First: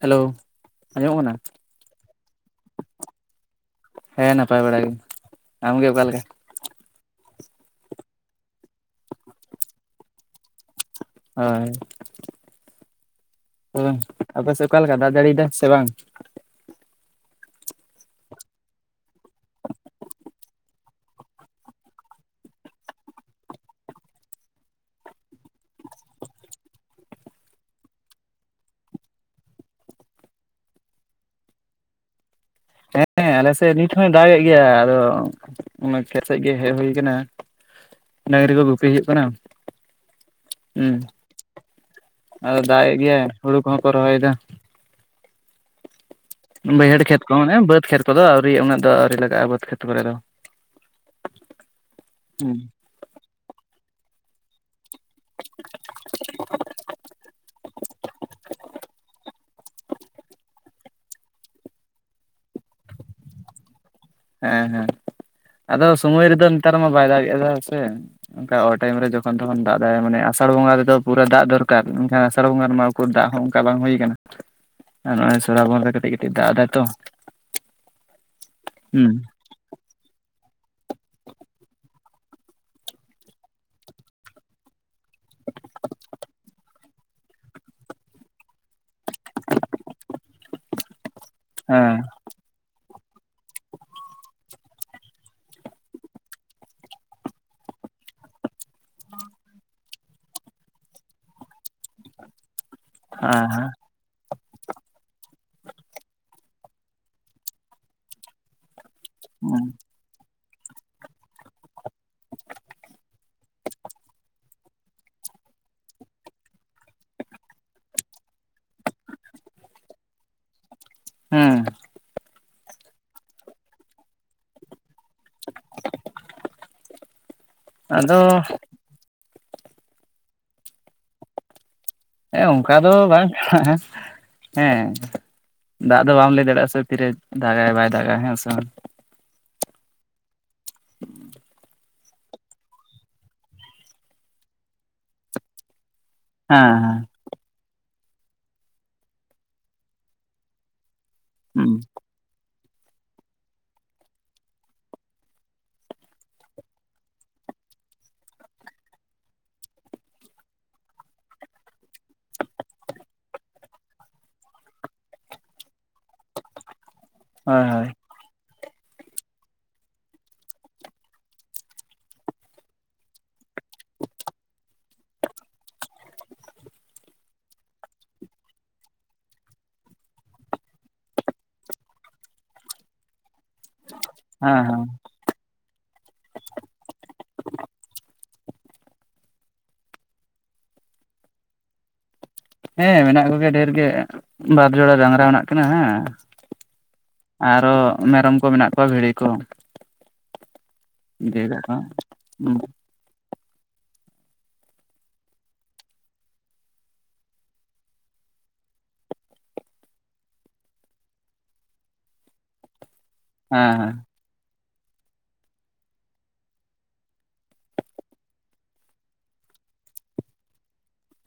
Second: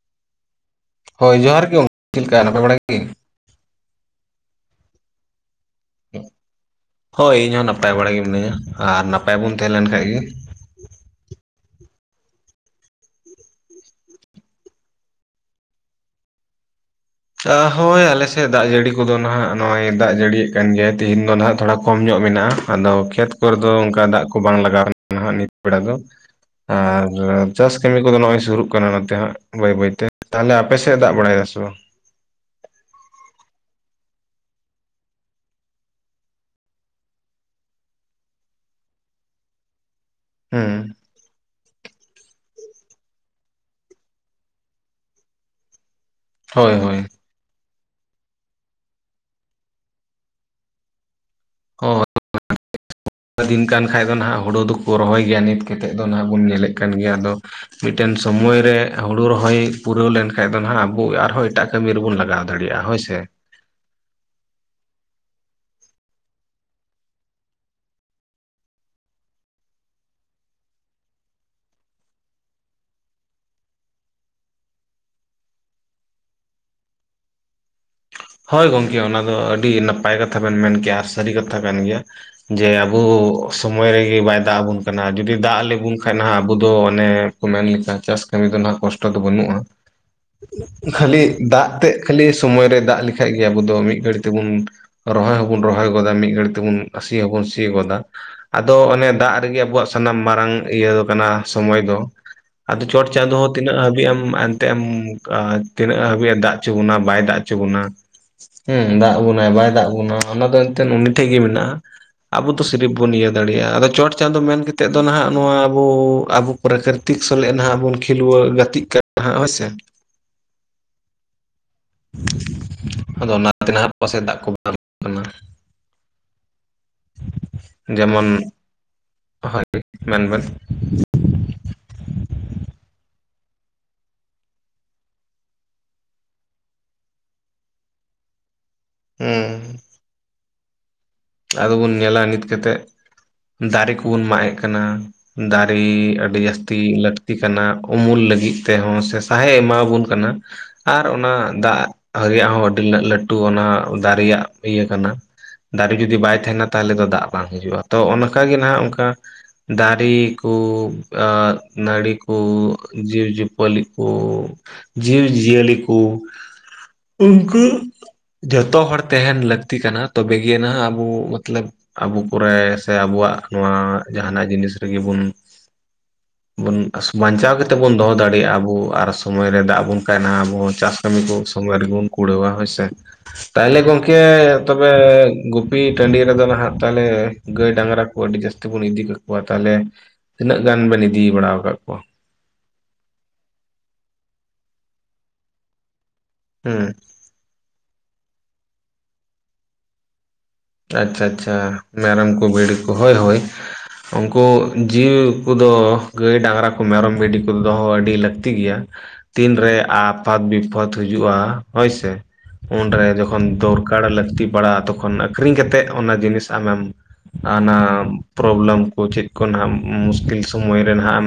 Hello ᱟᱸᱡᱚᱢᱚᱜ ᱠᱟᱱᱟ ᱦᱳᱭ ᱡᱚᱦᱟᱸᱨ ᱜᱤ, ᱪᱮᱫ ᱞᱮᱠᱟ ᱱᱟᱯᱟᱭ ᱵᱟᱲᱟ ᱜᱤ? ᱦᱮᱸ ᱱᱟᱯᱟᱭ ᱵᱟᱲᱟ ᱜᱮ ᱟᱢᱜᱮ ᱚᱠᱟ ᱞᱮᱠᱟ? ᱦᱳᱭ ᱤᱧ ᱦᱚᱸ ᱱᱟᱯᱟᱭ ᱵᱟᱲᱟ ᱜᱮ ᱢᱤᱱᱟᱹᱧᱟ ᱾ ᱟᱨ ᱱᱟᱯᱟᱭ ᱵᱚᱱ ᱛᱟᱦᱮᱸ ᱞᱮᱱ ᱠᱷᱟᱡ ᱜᱮ ᱦᱳᱭ ᱟᱯᱮ ᱥᱮᱫ ᱚᱠᱟ ᱞᱮᱠᱟ ᱫᱟᱜ ᱡᱟᱹᱲᱤᱭᱮᱫᱟᱭ ᱥᱮ ᱵᱟᱝ? ᱦᱳᱭ ᱟᱞᱮ ᱥᱮᱫ ᱫᱟᱜ ᱡᱟᱹᱲᱤ ᱠᱚ ᱫᱚ ᱱᱟᱦᱟᱜ ᱱᱚᱜᱼᱚᱭ ᱫᱟᱜ ᱡᱟᱹᱲᱤ ᱭᱮᱜ ᱠᱟᱱ ᱜᱮᱭᱟᱭ, ᱛᱤᱦᱤᱧ ᱫᱚ ᱱᱟᱦᱟᱜ ᱛᱷᱚᱲᱟ ᱠᱚᱢ ᱧᱚᱜ ᱢᱮᱱᱟᱜᱼᱟ ᱾ ᱟᱫᱚ ᱠᱷᱮᱛ ᱠᱚ ᱨᱮ ᱫᱚ ᱚᱱᱠᱟ ᱫᱟᱜ ᱠᱚ ᱵᱟᱝ ᱞᱟᱜᱟᱣ ᱠᱟᱱᱟ ᱱᱟᱦᱟᱜ ᱱᱤᱛ ᱵᱮᱲᱟ ᱫᱚ ᱾ ᱟᱨ ᱪᱟᱥ ᱠᱟᱹᱢᱤ ᱠᱚᱫᱚ ᱱᱚᱜᱚᱭ ᱥᱩᱨᱩᱜ ᱠᱟᱱᱟ ᱱᱚᱛᱮ ᱦᱟᱸᱜ, ᱵᱟᱹᱭ ᱵᱟᱹᱭ ᱛᱮ, ᱛᱟᱦᱚᱞᱮ ᱟᱯᱮᱥᱮᱫ ᱫᱟᱜ ᱵᱟᱲᱟᱭ ᱫᱟ ᱥᱮ ᱵᱟᱝ? ᱦᱮᱸ ᱟᱞᱮᱥᱮᱫ ᱱᱤᱛ ᱦᱚᱸᱭ ᱫᱟᱜ ᱮᱫ ᱜᱮᱭᱟ, ᱟᱫᱚ ᱠᱷᱮᱛ ᱥᱮᱡ ᱜᱮ ᱦᱮᱡ ᱦᱩᱭ ᱟᱠᱟᱱᱟ ᱾ ᱰᱟᱹᱟᱝᱨᱤ ᱠᱚ ᱜᱩᱯᱤ ᱦᱩᱭᱩᱜ ᱠᱟᱱᱟ ᱦᱩᱸ ᱦᱮᱸ ᱟᱫᱚ ᱫᱟᱜᱮᱫ ᱜᱮᱭᱟᱭ ᱦᱩᱲᱩ ᱠᱚᱦᱚᱸ ᱠᱚ ᱨᱚᱦᱚᱭ ᱮᱫᱟ᱾ ᱦᱳᱭ ᱦᱳᱭ ᱵᱟᱹᱭᱦᱟᱹᱲ ᱠᱷᱮᱛ ᱠᱚ ᱢᱟᱱᱮ ᱵᱟᱹᱫᱽ ᱠᱷᱮᱛ ᱠᱚᱫᱚ ᱟᱹᱣᱨᱤ ᱩᱱᱟᱹᱜ ᱫᱚ ᱟᱹᱣᱨᱤ ᱞᱟᱜᱟᱜᱼᱟ, ᱵᱟᱹᱫᱽ ᱠᱷᱮᱛ ᱠᱚᱨᱮ ᱫᱚ ᱾ [unintelligible] ᱠᱷᱟᱡ ᱫᱚ ᱦᱟᱜ ᱦᱩᱲᱳ ᱫᱚ ᱠᱚ ᱨᱚᱦᱚᱭ ᱜᱮᱭᱟ ᱱᱤᱛ ᱠᱟᱛᱮᱫ ᱫᱚ ᱱᱟᱦᱟᱜ ᱵᱚᱱ ᱧᱮᱞᱮᱫ ᱠᱟᱱ ᱜᱮᱭᱟ ᱟᱫᱚ, ᱢᱤᱫ ᱴᱮᱱ ᱥᱳᱢᱚᱭ ᱨᱮ ᱦᱩᱲᱩ ᱨᱚᱦᱚᱭ ᱯᱩᱨᱟᱹᱣ ᱞᱮᱱᱠᱷᱟᱱᱡ ᱫᱚ ᱱᱟᱦᱟᱜ ᱟᱵᱚ ᱟᱨᱦᱚᱸ ᱮᱴᱟᱜ ᱠᱟᱹᱢᱤ ᱨᱮᱵᱚᱱ ᱞᱟᱜᱟᱣ ᱫᱟᱲᱮᱭᱟᱜᱼᱟ ᱦᱳᱭ ᱥᱮ? ᱦᱮᱸ ᱦᱮᱸ ᱟᱫᱚ ᱥᱚᱢᱚᱭ ᱨᱮᱫᱚ ᱱᱮᱛᱟᱨ ᱢᱟ ᱵᱟᱭ ᱫᱟᱜᱮᱫᱟ ᱥᱮ ᱚᱱᱠᱟ ᱚ ᱴᱟᱭᱢ ᱨᱮ ᱡᱚᱠᱷᱚᱱ ᱛᱚᱠᱷᱚᱱ ᱫᱟᱜ ᱫᱟᱲᱭᱟᱜ ᱢᱟᱱᱮ ᱟᱥᱟᱲ ᱵᱚᱸᱜᱟ ᱨᱮᱫᱚ ᱯᱩᱨᱟᱹ ᱫᱟᱜ ᱫᱚᱨᱠᱟᱨ, ᱮᱱᱠᱷᱟᱱ ᱟᱥᱟᱲ ᱵᱚᱸᱜᱟ ᱨᱮᱢᱟ, ᱫᱟᱜ ᱦᱚᱸ ᱚᱱᱠᱟ ᱵᱟᱝ ᱦᱩᱭ ᱟᱠᱟᱱᱟ ᱾ ᱟᱨ ᱱᱚᱜᱼᱚᱭ ᱥᱚᱨᱵᱚᱱ ᱨᱮ ᱠᱟᱹᱴᱤᱡ ᱠᱟᱹᱴᱤᱡ ᱫᱟᱜ ᱮᱫᱟᱭ ᱛᱚ ᱾ ᱦᱳᱭ ᱜᱚᱝᱠᱮ ᱚᱱᱟ ᱫᱚ ᱟᱹᱰᱤ ᱱᱟᱯᱟᱭ ᱠᱟᱛᱷᱟ ᱵᱮᱱ ᱢᱮᱱ ᱠᱮᱭᱟ ᱟᱨ ᱥᱟᱹᱨᱤ ᱠᱟᱛᱷᱟ ᱠᱟᱱ ᱜᱮᱭᱟ᱾ ᱡᱮ ᱟᱵᱚ ᱥᱚᱢᱚᱭ ᱨᱮᱜᱮ ᱵᱟᱭ ᱫᱟᱜ ᱟᱵᱚᱱ ᱠᱟᱱᱟ ᱡᱩᱫᱤ ᱫᱟᱜ ᱟᱞᱮ ᱵᱚᱱ ᱠᱷᱟᱱ ᱱᱟᱦᱟᱜ ᱟᱵᱚ ᱫᱚ ᱢᱟᱱᱮ ᱢᱮᱱ ᱞᱮᱠᱷᱟᱱ ᱪᱟᱥ ᱠᱟᱹᱢᱤ ᱫᱚ ᱱᱟᱦᱟᱜ ᱠᱚᱥᱴᱚ ᱫᱚ ᱵᱟᱹᱱᱩᱜᱼᱟ᱾ [unintelligible] ᱠᱷᱟᱹᱞᱤ ᱫᱟᱜ ᱛᱮ ᱦᱮᱸ ᱠᱷᱟᱹᱞᱤ ᱥᱚᱢᱚᱭᱨᱮ ᱫᱟᱜ ᱞᱮᱠᱷᱟᱡ ᱜᱮ ᱟᱵᱚ ᱢᱤᱫ ᱜᱷᱟᱹᱲᱤ ᱛᱮᱵᱚᱱ ᱨᱚᱦᱚᱭ ᱦᱚᱸᱵᱚᱱ ᱨᱚᱦᱚᱭ ᱜᱚᱫᱟ ᱢᱤᱫ ᱜᱷᱟᱹᱲᱤᱡ ᱛᱮᱵᱚᱱ ᱥᱤ ᱦᱚᱵᱚᱱ ᱥᱤ ᱜᱚᱫᱟ᱾ ᱟᱫᱚ ᱚᱱᱮ ᱫᱟᱜ ᱨᱮᱜᱮ ᱟᱵᱚᱣᱟᱜ ᱥᱟᱱᱟᱢ ᱢᱟᱨᱟᱝ ᱤᱭᱟᱹ ᱠᱟᱱᱟ᱾ ᱥᱚᱢᱚᱭ ᱫᱚ ᱟᱫᱚ ᱪᱚᱴ ᱪᱟᱸᱫᱚ ᱦᱚᱸ ᱦᱮᱸ ᱛᱤᱱᱟᱹᱜ ᱦᱟᱹᱵᱤᱡ ᱮᱢ ᱛᱮᱮᱢ ᱛᱤᱱᱟᱹᱜ ᱦᱟᱹᱵᱤᱡ ᱮ ᱫᱟᱜᱪᱚ ᱵᱚᱱᱟ ᱵᱟᱭ ᱫᱟᱜ ᱚᱪᱚ ᱵᱚᱱᱟ ᱦᱮᱸ ᱫᱟᱜ ᱟ ᱵᱚᱱᱟᱭ ᱵᱟᱭ ᱫᱟᱜ ᱵᱚᱱᱟ ᱚᱱᱟ ᱫᱚ ᱮᱱᱛᱮ ᱩᱱᱤ ᱴᱷᱮᱡ ᱜᱮ ᱢᱮᱱᱟᱜᱼᱟ᱾ ᱟᱵᱚ ᱫᱚ ᱥᱤᱨᱤᱯ ᱵᱚᱱ ᱤᱭᱟᱹ ᱫᱟᱲᱮᱭᱟᱜᱼᱟ ᱟᱫᱚ ᱪᱚᱴ ᱪᱟᱸᱫᱚᱳ ᱢᱮᱱᱠᱟᱛᱮ ᱫᱚ ᱱᱟᱦᱟᱜ ᱱᱚᱣᱟ ᱟᱵᱚ ᱟᱵᱚ ᱯᱨᱟᱠᱨᱤᱛᱤᱠ ᱥᱟᱞᱮ ᱱᱟᱦᱟᱜ ᱵᱚᱱ ᱠᱷᱮᱞ ᱜᱟᱛᱮᱜ ᱠᱟᱱᱟ ᱦᱳᱭᱥᱮ ᱦᱩᱸ [unintelligible] ᱟᱫᱚ ᱚᱱᱟᱛᱮ ᱱᱟᱦᱟᱜ ᱯᱟᱥᱮᱡ ᱫᱟᱜ ᱠᱚ ᱵᱟᱝ ᱠᱟᱱᱟ ᱟᱫᱚ ᱦᱚᱭ ᱢᱮᱱᱵᱤᱱ ᱦᱮᱸ ᱚᱱᱠᱟ ᱫᱚ ᱵᱟᱝᱟ ᱦᱮᱸ ᱫᱟᱜ ᱫᱚ ᱵᱟᱢ ᱞᱟᱹᱭ ᱫᱟᱲᱮᱭᱟᱜᱼᱟ ᱥᱮ ᱛᱤᱨᱮ ᱫᱟᱜ ᱟᱭ ᱵᱟᱭ ᱫᱟᱜ ᱟ ᱦᱮᱸ ᱥᱮ ᱦᱮᱸ [unintelligible] ᱟᱫ ᱵᱩᱱ ᱧᱮᱞᱟ ᱱᱤᱛ ᱠᱟᱛᱮᱜ ᱫᱟᱨᱮ ᱠᱚᱵᱩᱱ ᱢᱟᱜ ᱮᱫ ᱠᱟᱱᱟ ᱫᱟᱨᱮ ᱟᱹᱰᱤ ᱦᱮᱸ ᱡᱟᱹᱥᱛᱤ ᱦᱮᱸ ᱞᱟᱹᱠᱛᱤ ᱠᱟᱱᱟ ᱩᱢᱩᱞ ᱞᱟᱹᱜᱤᱫ ᱛᱮᱦᱚᱸ ᱥᱮ ᱥᱟᱦᱮᱫ ᱮᱢᱟᱵᱚᱱ ᱠᱟᱱᱟ᱾ ᱟᱨ ᱚᱱᱟ ᱦᱩᱸ ᱫᱟᱜ ᱨᱮᱭᱟᱜ ᱦᱚᱸ ᱟᱹᱰᱤ ᱞᱟᱹᱴᱩ ᱚᱱᱟ ᱫᱟᱨᱮ ᱨᱮᱭᱟᱜ ᱤᱭᱟᱹ ᱠᱟᱱᱟ ᱫᱟᱨᱮ ᱡᱩᱫᱤ ᱵᱟᱭ ᱛᱟᱦᱮᱱᱟ ᱛᱟᱦᱚᱞᱮ ᱫᱚ ᱫᱟᱜ ᱵᱟᱝ ᱦᱤᱡᱩᱜᱼᱟ ᱛᱚ ᱚᱱᱠᱟᱜ ᱜᱮ ᱦᱟᱜ ᱚᱱᱠᱟ ᱫᱟᱨᱮ ᱠᱚ ᱱᱟᱹᱲᱤ ᱠᱚ ᱡᱤᱵᱽᱡᱤᱭᱟᱹᱯᱞᱤ ᱠᱚ ᱡᱤᱵᱽᱡᱤᱭᱟᱹᱞᱤ ᱠᱚ ᱩᱱᱠᱩ ᱦᱳᱭ ᱦᱳᱭ ᱡᱚᱛᱚ ᱦᱚᱲ ᱛᱟᱦᱮᱱ ᱞᱟᱹᱠᱛᱤ ᱠᱟᱱᱟ ᱛᱚᱵᱮᱜᱮ ᱱᱟᱦᱟᱜ ᱟᱵᱚ ᱢᱚᱛᱞᱚᱵ ᱟᱵᱩ ᱠᱚᱨᱮᱫ ᱥᱮ ᱟᱵᱩᱣᱟᱜ ᱱᱚᱣᱟ ᱡᱟᱦᱟᱸᱟᱱᱟᱜ ᱡᱤᱱᱤᱥ ᱨᱮᱜᱮᱵᱩᱱ [unintelligible] ᱵᱩᱱ ᱵᱟᱧᱪᱟᱣ ᱠᱟᱛᱮ ᱵᱩᱱ ᱫᱚᱦᱚ ᱫᱟᱲᱮᱭᱟᱜᱼᱟ ᱟᱵᱩ ᱟᱨ ᱥᱚᱢᱚᱭ ᱨᱮ ᱫᱟᱜ ᱵᱚᱱ ᱠᱟᱭᱱᱟ ᱟᱵᱚ ᱪᱟᱥ ᱠᱟᱹᱢᱤ ᱠᱚ ᱥᱚᱢᱚᱭ ᱨᱮᱜᱮ ᱵᱚᱱ ᱠᱩᱲᱟᱹᱣᱟ ᱦᱳᱭᱥᱮ ᱛᱟᱦᱚᱞᱮ ᱜᱚᱝᱠᱮ ᱦᱮᱸ ᱦᱮᱸ ᱛᱚᱵᱮ ᱜᱩᱯᱤ ᱴᱟᱺᱰᱤ ᱨᱮᱫᱚ ᱱᱟᱦᱟᱜ ᱛᱟᱦᱚᱞᱮ ᱜᱟᱹᱭ ᱰᱟᱝᱨᱟᱣ ᱠᱚ ᱟᱹᱰᱤ ᱡᱟᱹᱥᱛᱤ ᱵᱚᱱ ᱤᱫᱤ ᱠᱟᱠᱚᱣᱟ ᱛᱟᱦᱚᱞᱮ ᱛᱤᱱᱟᱹᱜ ᱜᱟᱱ ᱵᱮᱱ ᱤᱫᱤ ᱵᱟᱲᱟ ᱟᱠᱟᱫ ᱠᱚᱣᱟ ᱦᱮᱸ ᱢᱮᱱᱟᱜ ᱠᱚᱜᱮᱭᱟ ᱰᱷᱮᱨ ᱜᱮ ᱵᱟᱨ ᱡᱚᱲᱟ ᱰᱟᱝᱨᱟ ᱢᱮᱱᱟᱜ ᱠᱤᱱᱟ ᱦᱮ ᱦᱮᱸ ᱟᱨᱚ ᱢᱮᱨᱚᱢ ᱠᱚ ᱢᱮᱱᱟᱜ ᱠᱚᱣᱟ ᱵᱷᱤᱲᱤ ᱠᱚ ᱟᱪᱪᱷᱟ ᱤᱫᱤ ᱟᱪᱪᱷᱟ ᱠᱟᱜ ᱠᱚᱣᱟ ᱢᱮᱨᱚᱢ ᱠᱚ ᱦᱮᱸ ᱵᱷᱤᱰᱤ ᱠᱚ ᱦᱳᱭ ᱦᱳᱭ ᱩᱱᱠᱩ ᱡᱤᱣᱤ ᱠᱚᱫᱚ ᱜᱟᱹᱭ ᱰᱟᱝᱨᱟ ᱠᱚ ᱢᱮᱨᱚᱢ ᱵᱷᱤᱰᱤ ᱠᱚ ᱫᱚᱦᱚ ᱟᱹᱰᱤ ᱞᱟᱹᱠᱛᱤ ᱜᱮᱭᱟ᱾ ᱛᱤᱱᱨᱮ ᱟᱯᱟᱛ ᱵᱤᱯᱚᱫ ᱦᱤᱡᱩᱜᱼᱟ ᱦᱳᱭ ᱥᱮ ᱩᱱᱨᱮ ᱡᱚᱼᱼ ᱛᱚᱠᱷᱚᱱ ᱦᱮᱸ ᱫᱚᱨᱠᱟᱨ ᱞᱟᱹᱠᱛᱤ ᱯᱟᱲᱟᱜᱼᱟ ᱛᱚᱠᱷᱚᱱ ᱟᱹᱠᱷᱨᱤᱧ ᱠᱟᱛᱮᱫ ᱚᱱᱟ ᱡᱤᱱᱤᱥ ᱟᱢᱮᱢ ᱟᱱᱟ ᱯᱨᱚᱵᱞᱮᱢ ᱠᱚ ᱪᱮᱫ ᱠᱚ ᱱᱟᱦ ᱢᱩᱥᱠᱤᱞ ᱥᱚᱢᱚᱭ ᱨᱮ ᱱᱟᱜ ᱮᱢ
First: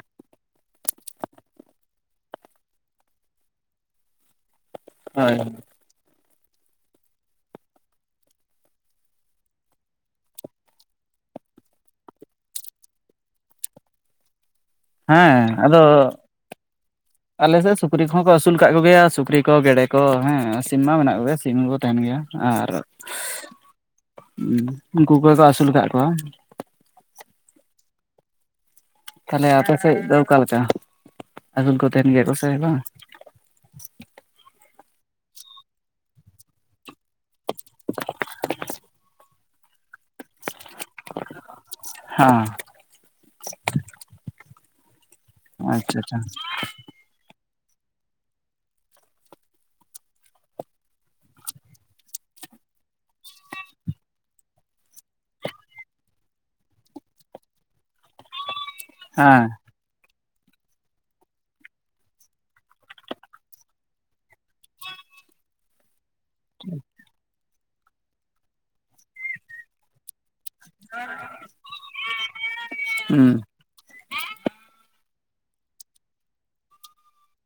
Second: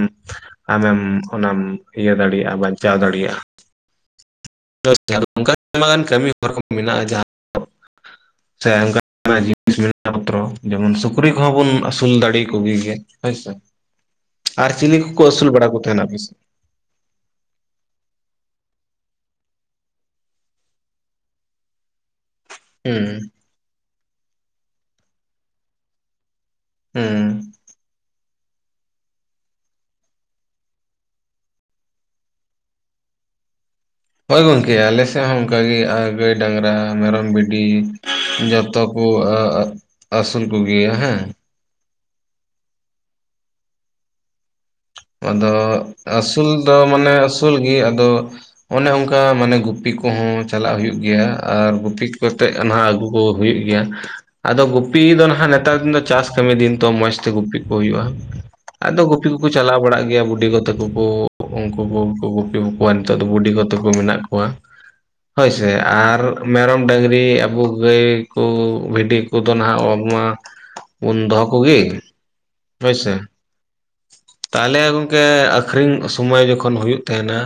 ᱟᱢᱮᱢ ᱚᱱᱟᱢ ᱤᱭᱟᱹ ᱫᱟᱲᱮᱭᱟᱜᱼᱟ ᱵᱟᱧᱪᱟᱣ ᱫᱟᱲᱮᱭᱟᱜᱼᱟ᱾ ᱦᱳᱭ [unintelligible] ᱠᱟᱹᱢᱤ ᱦᱚᱨ ᱠᱚ ᱢᱮᱱᱟᱜᱼᱟ ᱡᱟᱦᱟᱸ ᱥᱮ ᱚᱱᱠᱟᱱᱟᱜ ᱡᱤᱱᱤᱥ ᱢᱮᱱᱟᱜ [unintelligible] ᱡᱮᱢᱚᱱ ᱥᱩᱠᱨᱤ ᱠᱚᱦᱚᱸ ᱵᱚᱱ ᱟᱹᱥᱩᱞ ᱫᱟᱲᱮ ᱠᱚᱜᱮ ᱜᱮᱭᱟ ᱦᱳᱭᱥᱮ ᱟᱨ ᱪᱤᱞᱤ ᱠᱚᱠᱚ ᱟᱹᱥᱩᱞ ᱦᱮᱸ ᱵᱟᱲᱟ ᱠᱚ ᱛᱟᱦᱮᱱᱟ ᱟᱯᱮ ᱥᱮᱫ ᱟᱞᱮᱥᱮᱫ ᱥᱩᱠᱨᱤ ᱠᱚᱦᱚᱸ ᱠᱚ ᱟᱹᱥᱩᱞ ᱠᱟᱫ ᱠᱚᱜᱮᱭᱟ ᱥᱩᱠᱨᱤ ᱠᱚ ᱜᱮᱰᱮ ᱠᱚ ᱦᱮᱸ ᱥᱤᱢ ᱢᱟ ᱢᱮᱱᱟᱜ ᱠᱚᱜᱮᱭᱟ ᱥᱤᱢ ᱦᱚᱸᱠᱚ ᱛᱟᱦᱮᱱ ᱜᱮᱭᱟ ᱟᱨ ᱦᱩᱸ ᱩᱱᱠᱩ ᱠᱚᱜᱮ ᱠᱚ ᱟᱹᱥᱩᱞ ᱟᱠᱟᱫ ᱠᱚᱣᱟ ᱾ ᱦᱩᱸ ᱛᱟᱦᱚᱞᱮ ᱟᱯᱮ ᱥᱮᱫ ᱫᱚ ᱚᱠᱟᱞᱮᱠᱟ ᱟᱹᱥᱩᱞ ᱠᱚ ᱛᱟᱦᱮᱱ ᱜᱮᱭᱟ ᱠᱚ ᱥᱮ ᱵᱟᱝ ᱦᱚᱭ ᱜᱚᱝᱠᱮ ᱟᱞᱮᱥᱮᱫ ᱦᱚᱸ ᱚᱱᱠᱟᱜᱮ ᱟ ᱜᱟᱹᱭ ᱰᱟᱝᱨᱟ ᱢᱮᱨᱚᱢ ᱵᱷᱤᱰᱤ [unintelligible] [unintelligible] ᱟᱥᱩᱞ ᱠᱚᱜᱮᱭᱟ ᱦᱮᱸ ᱦᱮᱸ ᱟᱫᱚ ᱟᱪᱪᱷᱟ ᱟᱪᱪᱷᱟ ᱟᱹᱥᱩᱞ ᱫᱚ ᱢᱟᱱᱮ ᱟᱹᱥᱩᱞ ᱜᱮ ᱟᱫᱚ ᱚᱱᱮ ᱚᱱᱠᱟ ᱢᱟᱱᱮ ᱜᱩᱯᱤ ᱠᱚᱦᱚᱸ ᱪᱟᱞᱟᱜ ᱦᱩᱭᱩᱜ ᱜᱮᱭᱟ ᱟᱨ ᱜᱩᱯᱤ ᱠᱟᱛᱮᱫ [unintelligible] ᱟᱹᱜᱩ ᱠᱚ ᱦᱩᱭᱩᱜ ᱜᱮᱭᱟ ᱟᱫᱚ ᱜᱩᱯᱤ ᱫᱚ ᱱᱟᱦᱟᱜ ᱱᱮᱛᱟᱨ ᱫᱤᱱ ᱫᱚ ᱪᱟᱥ ᱠᱟᱹᱢᱤ ᱫᱤᱱ ᱛᱚ ᱢᱚᱸᱡᱽᱛᱮ ᱜᱩᱯᱤ ᱠᱚ ᱦᱩᱭᱩᱜᱼᱟ ᱾ ᱟᱫᱚ ᱜᱳᱯᱤ ᱦᱮᱸ ᱠᱚᱠᱚ ᱪᱟᱞᱟᱣ ᱵᱟᱲᱟᱜ ᱜᱮᱭᱟ ᱵᱩᱰᱤᱜᱚ ᱛᱟᱠᱚ ᱠᱚ ᱩᱱᱠᱩ ᱠᱚᱠᱚ ᱜᱩᱯᱤ ᱠᱚᱣᱟ ᱱᱤᱛᱚᱜ ᱫᱚ ᱵᱩᱰᱤᱜᱚ ᱛᱟᱠᱚ ᱢᱮᱱᱟᱜ ᱠᱚᱣᱟ ᱦᱳᱭ ᱥᱮ ᱟᱨ ᱢᱮᱨᱚᱢ ᱰᱟᱹᱝᱨᱤ ᱟᱵᱚ ᱜᱟᱹᱭ ᱠᱚ ᱵᱷᱤᱰᱤ ᱠᱚᱫᱚ ᱱᱟᱜ [unintelligible] ᱢᱟ ᱩᱱ ᱫᱚᱦᱚ ᱠᱚᱜᱮ ᱦᱳᱭᱥᱮ ᱦᱩᱸ ᱛᱟᱦᱚᱞᱮ ᱜᱚᱝᱠᱮ ᱟᱠᱷᱨᱤᱧ ᱥᱚᱢᱚᱭ ᱡᱚᱠᱷᱚᱱ ᱦᱩᱭᱩᱜ ᱛᱟᱦᱮᱱᱟ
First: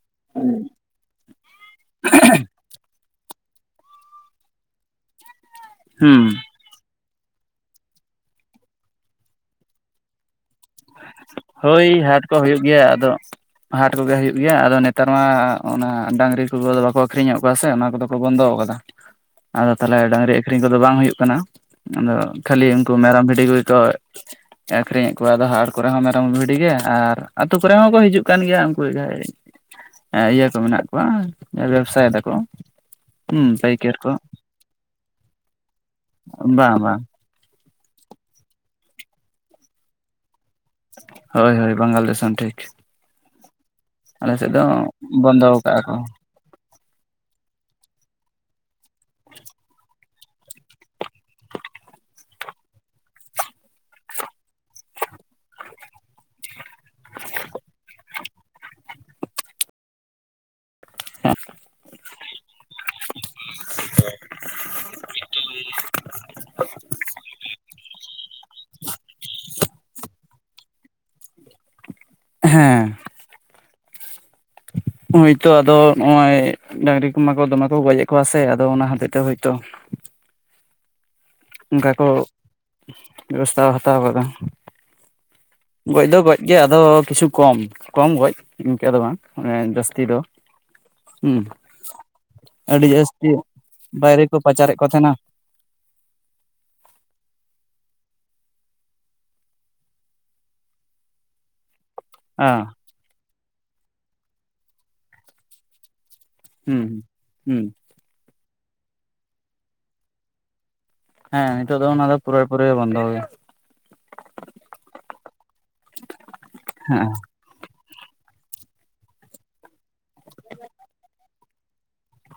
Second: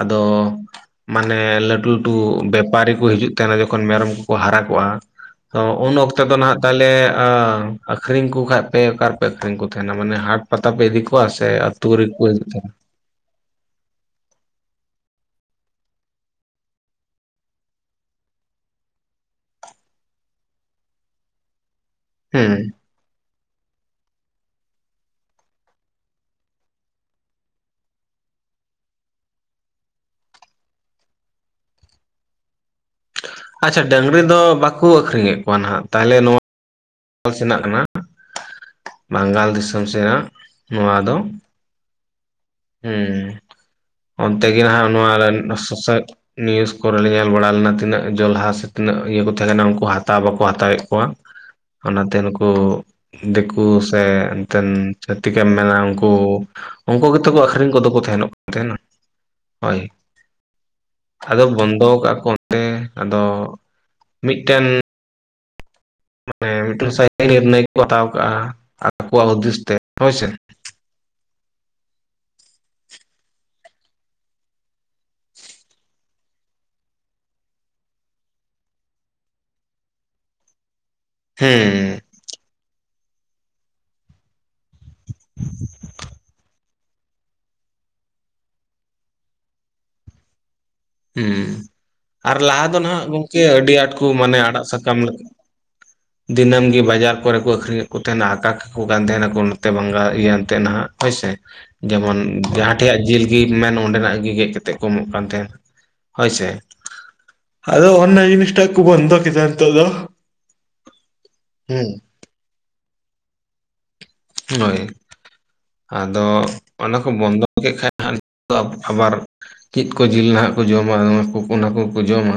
ᱟᱫᱚ [inaudible] ᱢᱟᱱᱮ ᱞᱟᱹᱴᱩ ᱞᱟᱹᱴᱩ ᱵᱮᱯᱟᱨᱤ ᱠᱚ ᱦᱤᱡᱩᱜ ᱛᱟᱦᱮᱱᱟ ᱡᱚᱠᱷᱚᱱ ᱢᱮᱨᱚᱢ ᱠᱚᱠᱚ ᱦᱟᱨᱟ ᱠᱚᱜᱼᱟ ᱛᱚ ᱩᱱ ᱚᱠᱛᱮ ᱦᱩᱸ ᱫᱚ ᱱᱟᱜ ᱛᱟᱦᱚᱞᱮ ᱟᱠᱷᱨᱤᱧ ᱠᱚ ᱠᱷᱟᱡ ᱯᱮ ᱚᱠᱟ ᱨᱮᱯᱮ ᱟᱠᱷᱨᱤᱧ ᱠᱚ ᱛᱟᱦᱮᱱᱟ ᱢᱟᱱᱮ ᱦᱟᱴ ᱯᱟᱛᱟ ᱯᱮ ᱤᱫᱤ ᱠᱚᱣᱟ ᱥᱮ ᱟᱹᱛᱩ ᱨᱮᱠᱚ ᱦᱤᱡᱩᱜᱼᱼ ᱦᱮᱸ ᱟᱫᱚ ᱦᱟᱴ ᱠᱚᱜᱮ ᱦᱩᱭᱩᱜ ᱜᱮᱭᱟ ᱟᱫᱚ ᱱᱮᱛᱟᱨ ᱢᱟ ᱚᱱᱟ ᱰᱟᱹᱝᱨᱤ ᱠᱚ ᱵᱟᱠᱚ ᱟᱠᱷᱨᱤᱧᱮᱫ ᱠᱚᱣᱟ ᱥᱮ ᱚᱱᱟ ᱠᱚᱫᱚ ᱠᱚ ᱵᱚᱱᱫᱚ ᱟᱠᱟᱫᱟ ᱟᱫᱚ ᱛᱟᱦᱚᱞᱮ ᱰᱟᱹᱝᱨᱤ ᱟᱠᱷᱨᱤᱧ ᱠᱚᱫᱚ ᱵᱟᱝ ᱦᱩᱭᱩᱜ ᱠᱟᱱᱟ ᱟᱫᱚ ᱦᱮᱸ ᱠᱷᱟᱹᱞᱤ ᱩᱱᱠᱩ ᱢᱮᱨᱚᱢ ᱵᱷᱤᱰᱤ ᱠᱚᱜᱮ ᱠᱚ ᱟᱠᱷᱨᱤᱧᱮᱫ ᱠᱚᱣᱟ ᱟᱫᱚ ᱦᱟᱴ ᱠᱚᱨᱮ ᱦᱚᱸ ᱢᱮᱨᱚᱢ ᱵᱷᱤᱰᱤ ᱜᱮ ᱟᱨ ᱟᱹᱛᱩ ᱠᱚᱨᱮ ᱦᱚᱸᱠᱚ ᱦᱤᱡᱩᱜ ᱠᱟᱱ ᱜᱮᱭᱟ ᱩᱱᱠᱩ ᱦᱟᱠᱷᱟᱡ ᱤᱭᱟᱹ ᱠᱚ ᱢᱮᱱᱟᱜ ᱠᱚᱣᱟ ᱵᱮᱵᱥᱟᱭ ᱫᱟᱠᱚ ᱦᱩᱸ ᱟᱪᱪᱷᱟ ᱯᱟᱹᱭᱠᱟᱹᱨ ᱠᱚ ᱰᱟᱹᱝᱨᱤ ᱫᱚ ᱵᱟᱠᱚ ᱟᱠᱷᱨᱤᱧᱮᱫ ᱠᱚᱣᱟ ᱦᱟᱜ ᱛᱟᱦᱞᱮ ᱱᱚᱣᱟ ᱵᱟᱝ ᱵᱟᱝ ᱥᱮᱱᱟᱜ ᱠᱟᱱᱟ ᱵᱟᱝᱜᱟᱞ ᱫᱤᱥᱚᱢ ᱥᱮᱱᱟᱜ ᱱᱚᱣᱟ ᱫᱚ ᱦᱳᱭ ᱦᱳᱭ ᱵᱟᱝᱜᱟᱞ ᱫᱤᱥᱚᱢ ᱴᱷᱤᱠ ᱦᱩᱸ ᱟᱞᱮ ᱚᱱᱛᱮ ᱥᱮᱫ ᱫᱚ ᱜᱮ ᱱᱟᱦᱟᱜ ᱱᱚᱣᱟ ᱫᱚ ᱵᱚᱱᱫᱚ ᱠᱟᱜᱼᱟ ᱠᱚ [unintelligible] ᱱᱤᱭᱩᱥ ᱠᱚᱨᱮ ᱞᱮ ᱧᱮᱞ ᱵᱟᱲᱟ ᱞᱮᱱᱟ ᱛᱤᱱᱟᱹᱜ ᱡᱚᱞᱦᱟ ᱥᱮ ᱛᱤᱱᱟᱹᱜ ᱤᱭᱟᱹ ᱠᱚ ᱛᱟᱦᱮᱸ ᱠᱟᱱᱟ ᱩᱱᱠᱩ ᱦᱟᱼᱼ ᱛᱟᱣ ᱵᱟᱠᱚ ᱦᱟᱛᱟᱣᱮᱫ ᱠᱚᱣᱟ ᱚᱱᱟᱛᱮ ᱱᱩᱠᱩ ᱫᱤᱠᱩ ᱥᱮ ᱮᱱᱛᱮᱱ ᱪᱷᱟᱹᱛᱤᱠ ᱮᱢ ᱢᱮᱱᱟ ᱩᱱᱠᱩ ᱩᱱᱠᱩ [unintelligible] ᱟᱹᱠᱷᱨᱤᱧ ᱠᱚᱫᱚ ᱠᱚ ᱛᱟᱦᱮᱱᱚᱜ ᱠᱟᱱ ᱛᱟᱦᱮᱱᱟ ᱦᱳᱭ ᱟᱫᱚ ᱵᱚᱱᱫᱚ ᱠᱟᱜᱼᱟ ᱠᱚ ᱚᱱᱮ ᱟᱫᱚ ᱢᱤᱫᱴᱟᱱ [inaudible] ᱢᱟᱱᱮ ᱢᱤᱫᱴᱮᱱ [unintelligible] ᱠᱚ ᱦᱟᱛᱟᱣ ᱠᱟᱜᱼᱟ ᱟᱠᱚᱣᱟᱜ ᱦᱩᱫᱤᱥ ᱛᱮ ᱦᱳᱭ ᱥᱮ ᱦᱮᱸ ᱦᱳᱭᱛᱚ ᱟᱫᱚ ᱱᱚᱼᱚᱭ ᱰᱹᱟᱝᱨᱤ ᱠᱚᱢᱟ ᱠᱚ ᱫᱚᱢᱮ ᱠᱚ ᱜᱚᱡ ᱮᱫ ᱠᱚᱣᱟ ᱥᱮ ᱟᱫᱚ ᱚᱱᱟ ᱦᱚᱛᱮᱡ ᱛᱮ ᱦᱳᱭᱛᱚ ᱚᱱᱠᱟ ᱦᱮᱸ ᱠᱚ ᱵᱮᱵᱚᱥᱛᱷᱟ ᱦᱟᱛᱟᱣ ᱠᱟᱫᱟ ᱜᱚᱡ ᱫᱚ ᱜᱚᱡ ᱜᱮ ᱟᱫᱚ ᱠᱤᱪᱷᱩ ᱠᱚᱢ ᱠᱚᱢ ᱜᱚᱡ ᱤᱱᱠᱟᱹ ᱫᱚ ᱵᱟᱝ ᱚᱱᱮ ᱡᱟᱹᱥᱛᱤ ᱫᱚ ᱦᱩᱸ ᱟᱨ ᱞᱟᱦᱟ ᱫᱚ ᱟᱹᱰᱤ ᱱᱟᱦᱟᱜ ᱡᱟᱹᱥᱛᱤ ᱜᱚᱢᱠᱮ ᱟᱹᱰᱤ ᱟᱸᱴ ᱠᱚ ᱵᱟᱭᱨᱮ ᱢᱟᱱᱮ ᱟᱲᱟᱜ ᱯᱟᱪᱟᱨᱮᱫ ᱠᱚ ᱥᱟᱠᱟᱢ ᱛᱟᱦᱮᱱᱟ ᱞᱮᱠ [inaudible] ᱫᱤᱱᱟᱹᱢ ᱜᱮ ᱵᱟᱡᱟᱨ ᱠᱚᱨᱮ ᱠᱚ ᱟᱠᱷᱨᱤᱧᱮᱫ ᱠᱚ ᱛᱟᱦᱮᱱᱟ ᱟᱠᱟ ᱠᱟᱠᱚ ᱠᱟᱱ ᱛᱟᱦᱮᱱᱟᱠᱚ ᱱᱚᱛᱮ ᱵᱟᱝᱜᱟᱨ ᱤᱭᱟᱹ ᱮᱱᱛᱮ ᱱᱟᱦᱟᱜ ᱦᱳᱭᱥᱮ ᱡᱮᱢᱚᱱ ᱦᱮᱸ ᱡᱟᱦᱟᱸᱴᱷᱮᱭᱟᱜ ᱡᱤᱞ ᱜᱮᱢ ᱢᱮᱱ ᱚᱸᱰᱮᱱᱟᱜ ᱜᱮ ᱜᱮᱫ ᱠᱟᱛᱮᱜ ᱠᱚ ᱮᱢᱚᱜ ᱠᱟᱱ ᱛᱮᱦᱮᱸ ᱦᱳᱭ ᱥᱮ ᱦᱩᱸ ᱦᱩᱸ ᱟᱫᱚ ᱚᱱᱟ ᱡᱤᱱᱤᱥᱴᱟᱜ ᱠᱚ ᱵᱚᱱᱫᱚ ᱠᱮᱫᱟ ᱱᱤᱛᱚᱜ ᱫᱚ ᱦᱮᱸ ᱱᱤᱛᱚᱜ ᱫᱚ ᱦᱩᱸ ᱚᱱᱟ ᱫᱚ ᱯᱩᱨᱟᱹ ᱯᱩᱨᱟᱹᱣ ᱵᱚᱱᱫᱚ ᱦᱩᱭᱱᱟ ᱦᱳᱭ ᱟᱫᱚ ᱚᱱᱟ ᱠᱚ ᱵᱚᱱᱫᱚ ᱠᱮᱫ ᱠᱷᱟᱱ ᱫᱚ ᱟᱵᱟᱨ ᱪᱮᱫ ᱠᱚ ᱡᱤᱞ ᱱᱟᱦᱟᱜ ᱠᱚ ᱡᱚᱢᱟ ᱚᱱᱟ ᱠᱚᱠᱚ, ᱚᱱᱟ ᱠᱚᱠᱚ ᱡᱚᱢᱟ,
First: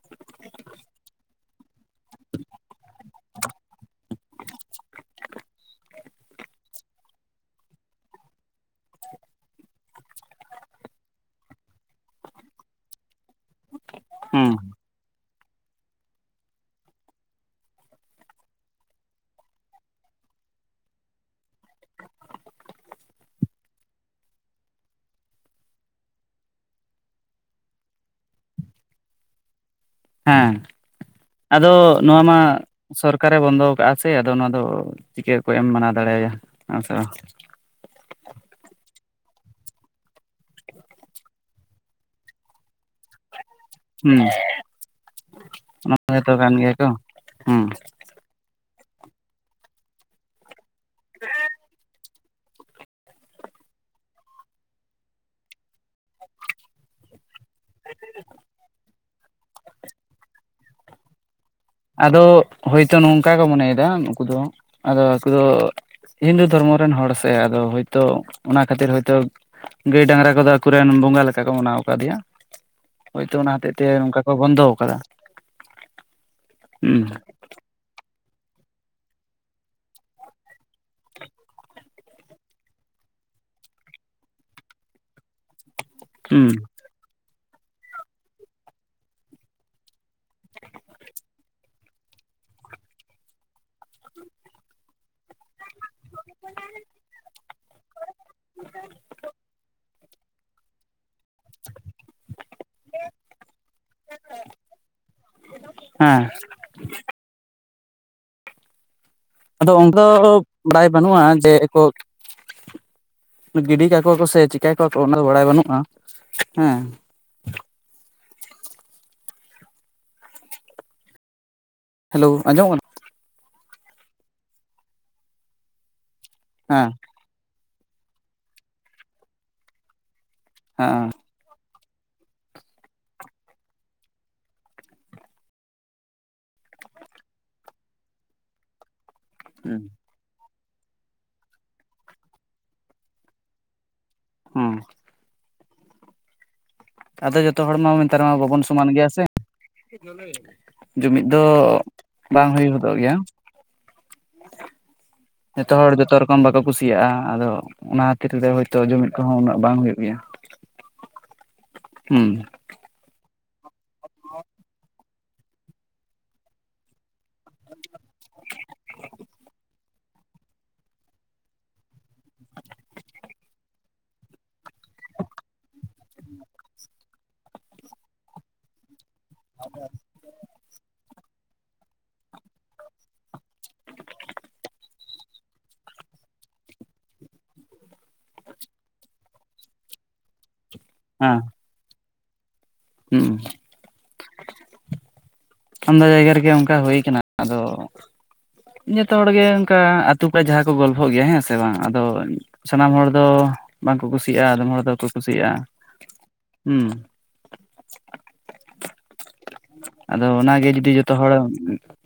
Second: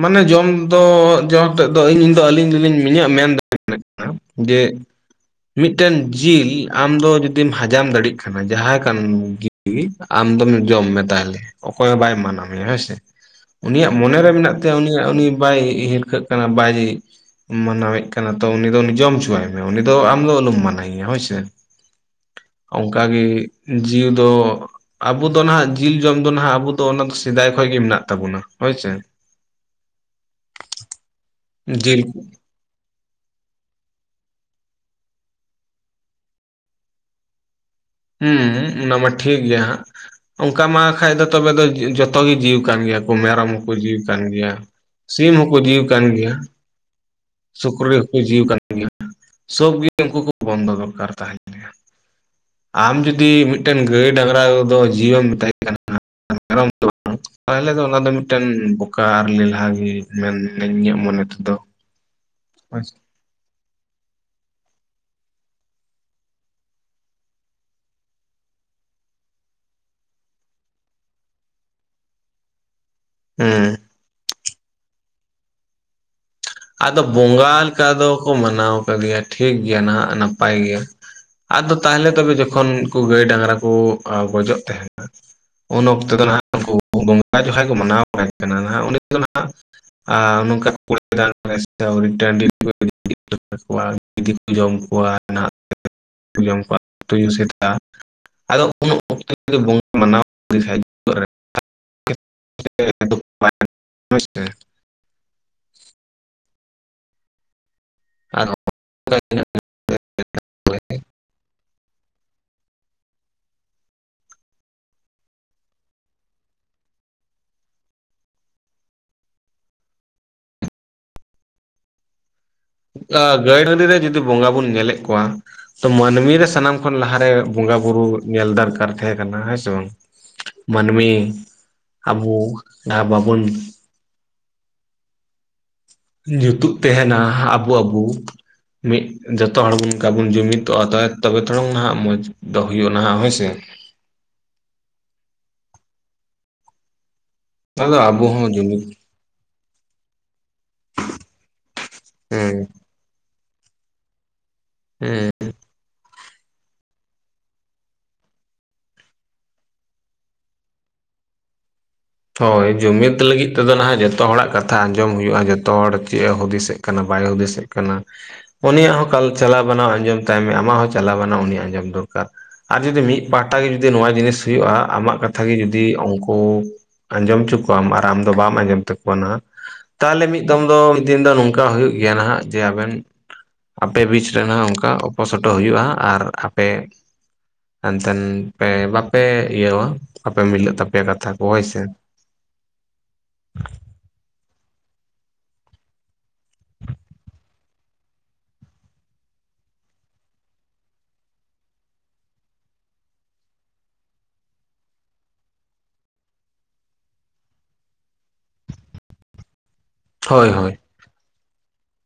ᱢᱟᱱᱮ ᱡᱚᱢ ᱫᱚ ᱡᱚᱢᱛᱮᱫ ᱫᱚ ᱤᱧ ᱫᱚ ᱟᱹᱞᱤᱧ ᱫᱚᱞᱤᱧ ᱤᱧᱟᱹᱜ ᱢᱮᱱᱫᱚ ᱡᱮ ᱢᱤᱫᱴᱮᱱ ᱡᱤᱞ ᱟᱢ ᱫᱚ ᱡᱩᱫᱤᱢ ᱦᱟᱡᱟᱢ ᱫᱟᱲᱤᱜ, ᱠᱟᱱᱟ ᱡᱟᱦᱟᱸ ᱠᱟᱱ ᱜᱮ ᱟᱢ ᱫᱚᱢ ᱡᱚᱢ ᱢᱮ ᱛᱟᱦᱚᱞᱮ᱾ ᱚᱠᱚᱭᱦᱚᱸ ᱵᱟᱭ ᱢᱟᱱᱟ, ᱢᱮᱭᱟ ᱦᱮᱸᱥᱮ ᱩᱱᱤᱭᱟᱜ ᱢᱚᱱᱮᱨᱮ ᱦᱮᱸ ᱢᱮᱱᱟᱜ ᱛᱟᱭᱟ ᱩᱱᱤᱭᱟᱜ ᱩᱱᱤ ᱵᱟᱭ ᱦᱤ ᱦᱤᱨᱠᱟᱹᱜ ᱠᱟᱱᱟ ᱵᱟᱭ ᱢᱟᱱᱟᱣᱮᱫ ᱠᱟᱱᱟ ᱛᱚ ᱩᱱᱤ ᱫᱚ ᱩᱱᱤ ᱡᱚᱢ ᱦᱚᱪᱚᱣᱟᱭ ᱢᱮ ᱩᱱᱤ ᱫᱚ ᱟᱢ ᱫᱚ ᱟᱞᱚᱢ ᱢᱟᱱᱟᱭ ᱭᱟ ᱦᱳᱭᱥᱮ᱾ ᱚᱝᱠᱟᱜᱮ ᱡᱤᱣᱤ ᱫᱚ ᱟᱵᱚ ᱫᱚ ᱱᱟᱦᱟᱜ ᱡᱤᱞ ᱡᱚᱢ ᱫᱚ ᱱᱟᱦᱟᱜ ᱟᱵᱚ ᱫᱚ ᱚᱱᱟ ᱫᱚ ᱥᱮᱫᱟᱭ ᱠᱷᱚᱱ ᱜᱮ ᱢᱮᱱᱟᱜ ᱛᱟᱵᱚᱱᱟ ᱦᱳᱭᱥᱮ᱾ ᱦᱮᱸ ᱟᱫᱚ ᱡᱤᱞ ᱱᱚᱣᱟ ᱢᱟ ᱥᱚᱨᱠᱟᱨᱮ ᱵᱚᱱᱫᱚ ᱣᱟᱠᱟᱜᱼᱟ ᱥᱮ ᱟᱫᱚ ᱱᱚᱣᱟ ᱫᱚ ᱪᱤᱠᱟᱹ ᱠᱚ ᱮᱢ ᱢᱟᱱᱟ ᱫᱟᱲᱮ ᱭᱟᱭᱟ ᱦᱮᱸ ᱥᱮ ᱵᱟ? ᱦᱩᱸ ᱚᱱᱟᱢᱟ ᱴᱷᱤᱠ ᱜᱮᱭᱟ ᱦᱟᱸᱜ, ᱚᱝᱠᱟ ᱢᱟ ᱠᱷᱟᱡ ᱫᱚ ᱛᱚᱵᱮ ᱫᱚ ᱡᱚᱛᱚ ᱜᱮ ᱡᱤᱣᱤ ᱠᱟᱱ ᱜᱮᱭᱟ ᱠᱚ ᱢᱮᱨᱚᱢ ᱡᱤᱣᱤ ᱠᱟᱱ ᱦᱩᱸ ᱜᱮᱭᱟ ᱥᱤᱢ ᱦᱚᱸᱠᱚ ᱡᱤᱣᱤ ᱚᱱᱟ ᱠᱟᱱ ᱜᱮᱭᱟ ᱦᱚᱭᱛᱚ ᱠᱚ ᱦᱩᱸ ᱥᱩᱠᱨᱤ ᱦᱚᱸ ᱡᱤᱣᱤ ᱠᱟᱱ ᱜᱮᱭᱟ ᱥᱳᱵ ᱜᱤ ᱩᱱᱠᱩ ᱠᱚ ᱵᱚᱱᱫᱚ ᱫᱚᱨᱠᱟᱨ ᱛᱟᱦᱮᱸ ᱠᱟᱱ ᱜᱮᱭᱟ᱾ ᱟᱢ ᱡᱩᱫᱤ ᱢᱤᱫᱴᱮᱱ ᱜᱟᱹᱭ ᱰᱟᱝᱨᱟ ᱫᱚ ᱡᱤᱣᱤ ᱦᱚᱢ ᱢᱮᱛᱟᱭ ᱠᱟᱱᱟ, ᱢᱮᱨᱚᱢ ᱫᱚ ᱵᱟᱝ, ᱛᱟᱦᱚᱞᱮ ᱫᱚ ᱚᱱᱟ ᱫᱚ ᱢᱤᱫᱴᱮᱱ ᱵᱚᱠᱟ ᱟᱨ ᱞᱮᱞᱦᱟ ᱜᱮ ᱢᱮᱱ ᱱᱤᱱᱧᱟᱹᱜ ᱢᱚᱱᱮ ᱛᱮᱫᱚ᱾ ᱟᱫᱚ ᱦᱳᱭᱛᱚ ᱱᱚᱝᱠᱟ ᱠᱚ ᱢᱚᱱᱮ, ᱭᱮᱫᱟ ᱱᱩᱠᱩ ᱫᱚ ᱟᱫᱚ ᱟᱠᱩ ᱫᱚ, ᱦᱤᱱᱫᱩ ᱫᱷᱚᱨᱢᱚ ᱨᱮᱱ ᱦᱚᱲ ᱥᱮ ᱟᱫᱚ ᱦᱳᱭᱛᱚ ᱚᱱᱟ ᱠᱷᱟᱹᱛᱤᱨ ᱦᱳᱭᱛᱚ ᱜᱟᱹᱭ ᱰᱟᱝᱨᱟ ᱠᱚᱫᱚ ᱟᱠᱚᱨᱮᱱ ᱵᱚᱸᱜᱟ ᱞᱮᱠᱟ ᱠᱚ ᱢᱟᱱᱟᱣ ᱠᱟᱫᱮᱭᱟ, ᱦᱳᱭᱛᱳ ᱚᱱᱟ ᱦᱚᱛᱮᱡ ᱦᱮᱸ ᱛᱮ ᱱᱚᱝᱠᱟ ᱠᱚ ᱵᱚᱱᱫᱚ ᱟᱠᱟᱫᱟ᱾ ᱟᱫᱚ ᱦᱩᱸ ᱵᱚᱸᱜᱟ ᱞᱮᱠᱟ ᱫᱚᱠᱚ ᱢᱟᱱᱟᱣ ᱠᱟᱜᱮᱭᱟ ᱴᱷᱤᱠ ᱜᱮᱭᱟ ᱱᱟᱦᱟᱜ ᱱᱟᱯᱟᱭ ᱜᱮ, ᱟᱫᱚ ᱛᱟᱦᱮᱞᱮ ᱛᱚᱵᱮ ᱡᱚᱠᱷᱚᱱ ᱠᱚ ᱜᱟᱹᱭ ᱰᱟᱝᱨᱟ ᱠᱚ ᱜᱚᱡᱚᱜ ᱛᱟᱦᱮᱸᱱᱟ ᱩᱱ ᱚᱠ ᱚᱛ ᱫᱚ ᱱᱟᱜ ᱦᱩᱸ ᱩᱱᱠᱩ ᱵᱚᱸᱜᱟ ᱡᱚᱠᱷᱚᱭ ᱠᱚ ᱢᱟᱱᱟᱣ ᱠᱟᱱᱟ ᱚᱸᱰᱮ ᱫᱚ ᱱᱟᱦᱟᱜ ᱟᱸ ᱱᱚᱝᱠᱟ [inaudible] ᱜᱤᱫᱤ ᱠᱚ ᱡᱚᱢ ᱠᱚᱣᱟ᱾ ᱱᱟᱜ ᱡᱚᱢᱠᱚᱣᱟ ᱛᱩᱭᱩ ᱥᱮᱛᱟ ᱟᱫᱚ ᱩᱱ ᱚᱠᱛᱚ ᱨᱮ ᱵᱚᱸ ᱢᱟᱱᱟᱣ [inaudible] ᱦᱳᱭᱥᱮ? ᱦᱮᱸ ᱟᱫᱚ ᱟᱫᱚ ᱚᱱᱫᱚ ᱵᱟᱲᱟᱭ ᱵᱟᱹᱱᱩᱜᱼᱟ ᱡᱮ ᱠᱚ ᱜᱤᱰᱤ ᱠᱟᱠᱚᱣᱟ ᱠᱚ ᱥᱮ ᱪᱤᱠᱟᱹ ᱠᱚᱣᱟ ᱠᱚ ᱚᱱᱟ ᱫᱚ ᱵᱟᱲᱟᱭ ᱵᱟᱹᱱᱩᱜᱼᱟ ᱦᱮᱸ᱾ ᱦᱮᱞᱳ ᱟᱸᱡᱚᱢ ᱠᱟᱱᱟ? ᱜᱟᱹᱭ ᱰᱟᱹᱱᱰᱤᱨᱮ ᱡᱩᱫᱤ ᱵᱚᱸᱜᱟ ᱵᱩᱱ ᱧᱮᱞᱮᱫ ᱠᱚᱣᱟ ᱛᱚ ᱢᱟᱹᱱᱢᱤ ᱨᱮ ᱥᱟᱱᱟᱢ ᱠᱟᱱᱟ ᱦᱮᱸ ᱠᱷᱚᱱ ᱞᱟᱦᱟᱨᱮ ᱵᱚᱸᱜᱟ ᱵᱩᱨᱩ ᱧᱮᱞ ᱫᱟᱨᱠᱟᱨ ᱛᱟᱦᱮᱸ ᱠᱟᱱᱟ ᱦᱮᱸ ᱥᱮ ᱵᱟᱝ? ᱢᱟᱹᱱᱢᱤ ᱦᱮᱸ ᱟᱵᱩ ᱡᱟᱦᱟᱸ ᱵᱟᱵᱩᱱ ᱡᱩᱛᱩᱜ ᱛᱮᱦᱮᱱᱟ ᱟᱵᱩ ᱟᱵᱩ ᱢᱤᱫ ᱡᱚᱛᱚ ᱦᱚᱲ ᱵᱩᱱ ᱛᱟᱵᱚᱱ ᱡᱩᱢᱤᱫᱚᱜᱼᱟ ᱛᱚᱵᱮ ᱛᱷᱚᱲᱚᱝ ᱱᱟᱜ ᱢᱚᱸᱡᱽ ᱫᱚ ᱦᱩᱭᱩᱜᱼᱟ ᱱᱟᱦᱟᱜ ᱦᱳᱭᱥᱮ? ᱦᱮᱸ ᱟᱫᱚ ᱡᱚᱛᱚ ᱦᱚᱲ ᱢᱟ ᱟᱫᱚ ᱱᱮᱛᱟᱨ ᱟᱵᱚ ᱢᱟ ᱦᱚᱸ ᱵᱟᱵᱚᱱ ᱡᱩᱢᱤᱫ ᱥᱚᱢᱟᱱ ᱜᱮᱭᱟ ᱥᱮ? ᱡᱩᱢᱤᱫ ᱫᱚ ᱵᱟᱝ ᱦᱩᱭ ᱦᱩᱸ ᱦᱚᱫᱚᱜ ᱜᱮᱭᱟ᱾ ᱦᱮᱸ ᱡᱚᱛᱚ ᱦᱚᱲ ᱡᱚᱛᱚ ᱨᱚᱠᱚᱢ ᱵᱟᱠᱚ ᱠᱩᱥᱤᱭᱟᱜ-ᱟ ᱟᱫᱚ ᱚᱱᱟ ᱠᱷᱟᱛᱤᱨ ᱫᱚ ᱦᱚᱭᱛᱚ ᱡᱩᱢᱤᱫ ᱠᱚᱦᱚᱸ ᱩᱱᱟᱹᱜ ᱵᱟᱝ ᱦᱩᱭᱩᱜ ᱜᱮᱭᱟ᱾ ᱦᱩᱸ ᱦᱳᱭ ᱡᱩᱢᱤᱫ ᱞᱟᱹᱜᱤᱫ ᱛᱮᱫᱚ ᱞᱟᱦᱟ ᱡᱚᱛᱚ ᱦᱚᱲᱟᱜ ᱠᱟᱛᱷᱟ ᱟᱸᱡᱚᱢ ᱦᱩᱭᱩᱜ-ᱟ ᱡᱚᱛᱚ ᱦᱚᱲ ᱪᱮᱫ ᱮ ᱦᱩᱫᱤᱥᱮᱫ ᱠᱟᱱᱟ ᱵᱟᱭ ᱦᱩᱫᱤᱥᱮᱫ ᱠᱟᱱᱟ ᱩᱱᱤᱭᱟᱜ ᱦᱚᱸ ᱠᱟᱞ ᱪᱟᱞᱟᱣ ᱵᱟᱱᱟᱣ ᱟᱸᱡᱚᱢ ᱛᱟᱭ ᱢᱮ ᱟᱢᱟᱜ ᱦᱚᱸ ᱪᱟᱞᱟᱣ ᱜᱟᱱᱚᱜ-ᱟ ᱩᱱᱤ ᱟᱸᱡᱚᱢ ᱫᱚᱨᱠᱟᱨ ᱟᱨ ᱡᱩᱫᱤ ᱢᱤᱫ ᱯᱟᱦᱴᱟ ᱜᱮ ᱡᱩᱫᱤ ᱱᱚᱣᱟ ᱡᱤᱱᱤᱥ ᱦᱩᱭᱩᱜ-ᱟ ᱟᱢᱟᱜ ᱠᱟᱛᱷᱟ ᱜᱮ ᱡᱩᱫᱤ ᱩᱝᱠᱩ ᱟᱸᱡᱚᱢ ᱪᱚ ᱠᱚᱣᱟᱢ ᱟᱨ ᱟᱢ ᱫᱚ ᱵᱟᱢ ᱟᱸᱡᱚᱢ ᱛᱟᱠᱚᱣᱟ ᱱᱟ ᱛᱟᱦᱞᱮ ᱢᱤᱫ ᱢᱤᱛᱫᱚᱢ ᱫᱚ ᱢᱤᱫ ᱫᱤᱱ ᱫᱚ ᱱᱚᱝᱠᱟ ᱦᱩᱭᱩᱜ ᱜᱮᱭᱟ ᱱᱟᱦᱟᱜ ᱡᱮ ᱟᱵᱮᱱ ᱟᱯᱮ ᱵᱤᱪ ᱨᱮᱱᱦᱚᱸ ᱚᱱᱠᱟ ᱚᱯᱚ, ᱥᱚᱰᱚᱜ ᱦᱩᱭᱩᱜᱼᱟ ᱟᱨ ᱟᱯᱮ ᱮᱱᱛᱮᱱ ᱯᱮ ᱵᱟᱯᱮ ᱤᱭᱟᱹᱣᱟ ᱟᱯᱮ ᱢᱤᱞᱟᱹᱜ ᱛᱟᱯᱮᱭᱟ ᱠᱟᱛᱷᱟ ᱦᱮᱸ ᱠᱚ ᱦᱳᱭᱥᱮ ᱦᱩᱸ ᱟᱢᱫᱟ ᱡᱟᱭᱜᱟᱨᱮ ᱜᱮ ᱚᱱᱠᱟ ᱦᱩᱭ ᱠᱟᱱᱟ ᱟᱫᱚ ᱡᱚᱛᱚ ᱦᱚᱲᱜᱮ ᱚᱱᱠᱟ ᱟᱹᱛᱩ ᱠᱚᱨᱮ ᱡᱟᱦᱟᱸ ᱠᱚ ᱜᱚᱞᱯᱷᱚᱜ ᱜᱮᱭᱟ ᱦᱮᱸ ᱥᱮ ᱵᱟᱝ ᱟᱫᱚ ᱥᱟᱱᱟᱢ ᱦᱚᱲ ᱫᱚ ᱵᱟᱝᱠᱚ ᱠᱩᱥᱤᱭᱟᱜ-ᱟ ᱟᱫᱚᱢ ᱦᱚᱲ ᱫᱚᱠᱚ ᱠᱩᱥᱤᱜ-ᱟ ᱦᱩᱸ ᱟᱫᱚ ᱦᱳᱭ ᱚᱱᱟᱜᱮ ᱦᱳᱭ ᱡᱩᱫᱤ ᱡᱚᱛᱚ ᱦᱚᱲ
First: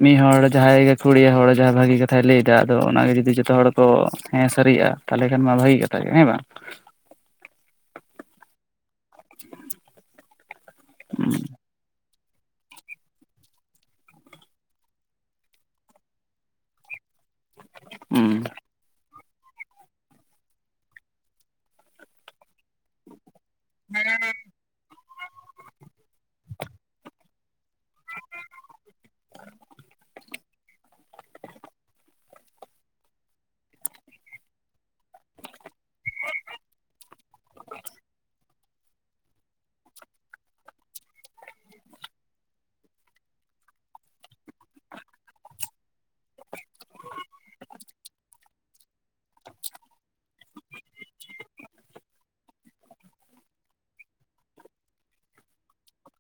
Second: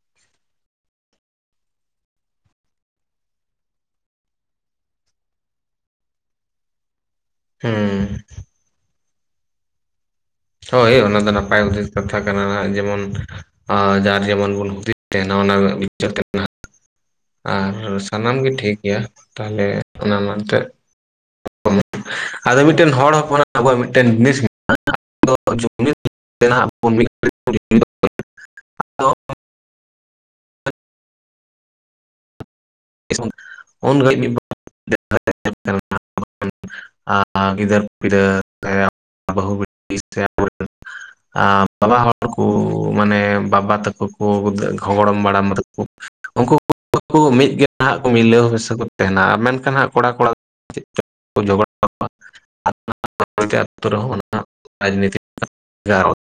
ᱢᱤᱫ ᱦᱚᱲ ᱡᱟᱦᱟᱸᱭ ᱜᱮ ᱠᱷᱩᱲᱤᱭᱟᱹ ᱦᱚᱲ ᱡᱟᱦᱟᱸᱭ ᱵᱷᱟᱹᱜᱤ ᱠᱟᱛᱷᱟᱭ ᱞᱟᱹᱭ ᱮᱫᱟ ᱟᱫᱚ ᱚᱱᱟᱜᱮ ᱡᱩᱫᱤ ᱡᱚᱛᱚ ᱦᱚᱲ ᱠᱚ ᱦᱮᱸ ᱥᱟᱹᱨᱤᱭᱜ-ᱟ ᱛᱟᱞᱦᱮ ᱠᱷᱟᱱ ᱢᱟ ᱵᱷᱟᱹᱜᱤ ᱠᱟᱛᱷᱟ ᱜᱮ ᱦᱮᱸ ᱵᱟᱝ [unintelligible] [inaudible] ᱦᱚᱭ ᱚᱱᱟ ᱫᱚ ᱱᱟᱯᱟᱭ ᱩᱫᱤᱥ ᱠᱟᱛᱷᱟ ᱠᱟᱱᱟ ᱡᱮᱢᱚᱱ ᱟᱸ ᱡᱟᱨ ᱡᱮᱢᱚᱱ ᱵᱚᱱ [inaudible] ᱛᱟᱦᱮᱱᱟ ᱚᱱᱟ ᱨᱮᱱᱟᱜ [inaudible] ᱠᱟᱱᱟ ᱟᱨ ᱥᱟᱱᱟᱢ ᱜᱮ ᱴᱷᱤᱠ ᱜᱮᱭᱟ ᱛᱟᱦᱞᱮ ᱚᱱᱟ ᱢᱟ ᱱᱤᱛᱚᱜ [inaudible] ᱟᱫᱚ ᱢᱤᱫᱴᱮᱱ ᱦᱚᱲ ᱦᱚᱞᱚᱱᱟᱜ ᱟᱵᱚᱣᱟᱜ ᱢᱤᱫᱴᱟᱹᱝ [inaudible] [inaudible] ᱩᱱ ᱜᱷᱟᱹᱲᱤᱡ ᱟ ᱟ ᱜᱤᱫᱟᱹᱨ ᱯᱤᱫᱟᱹᱨ [unintelligible] ᱟ ᱵᱟᱵᱟ ᱦᱚᱲ ᱠᱚ ᱢᱟᱱᱮ ᱵᱟᱵᱟ ᱛᱟᱠᱚ [inaudible] ᱩᱝᱠᱩ [inaudible] ᱢᱤᱫ ᱜᱮ ᱦᱟᱸᱜ ᱢᱤᱞᱟᱹᱣ ᱢᱮᱥᱟᱹ ᱥᱮ ᱠᱚ ᱛᱮᱦᱮᱱᱟ ᱟᱨ ᱢᱮᱱᱠᱷᱟᱱ ᱦᱟᱸᱜ ᱠᱚᱲᱟ ᱠᱚᱲᱟ [inaudible] [unintelligible]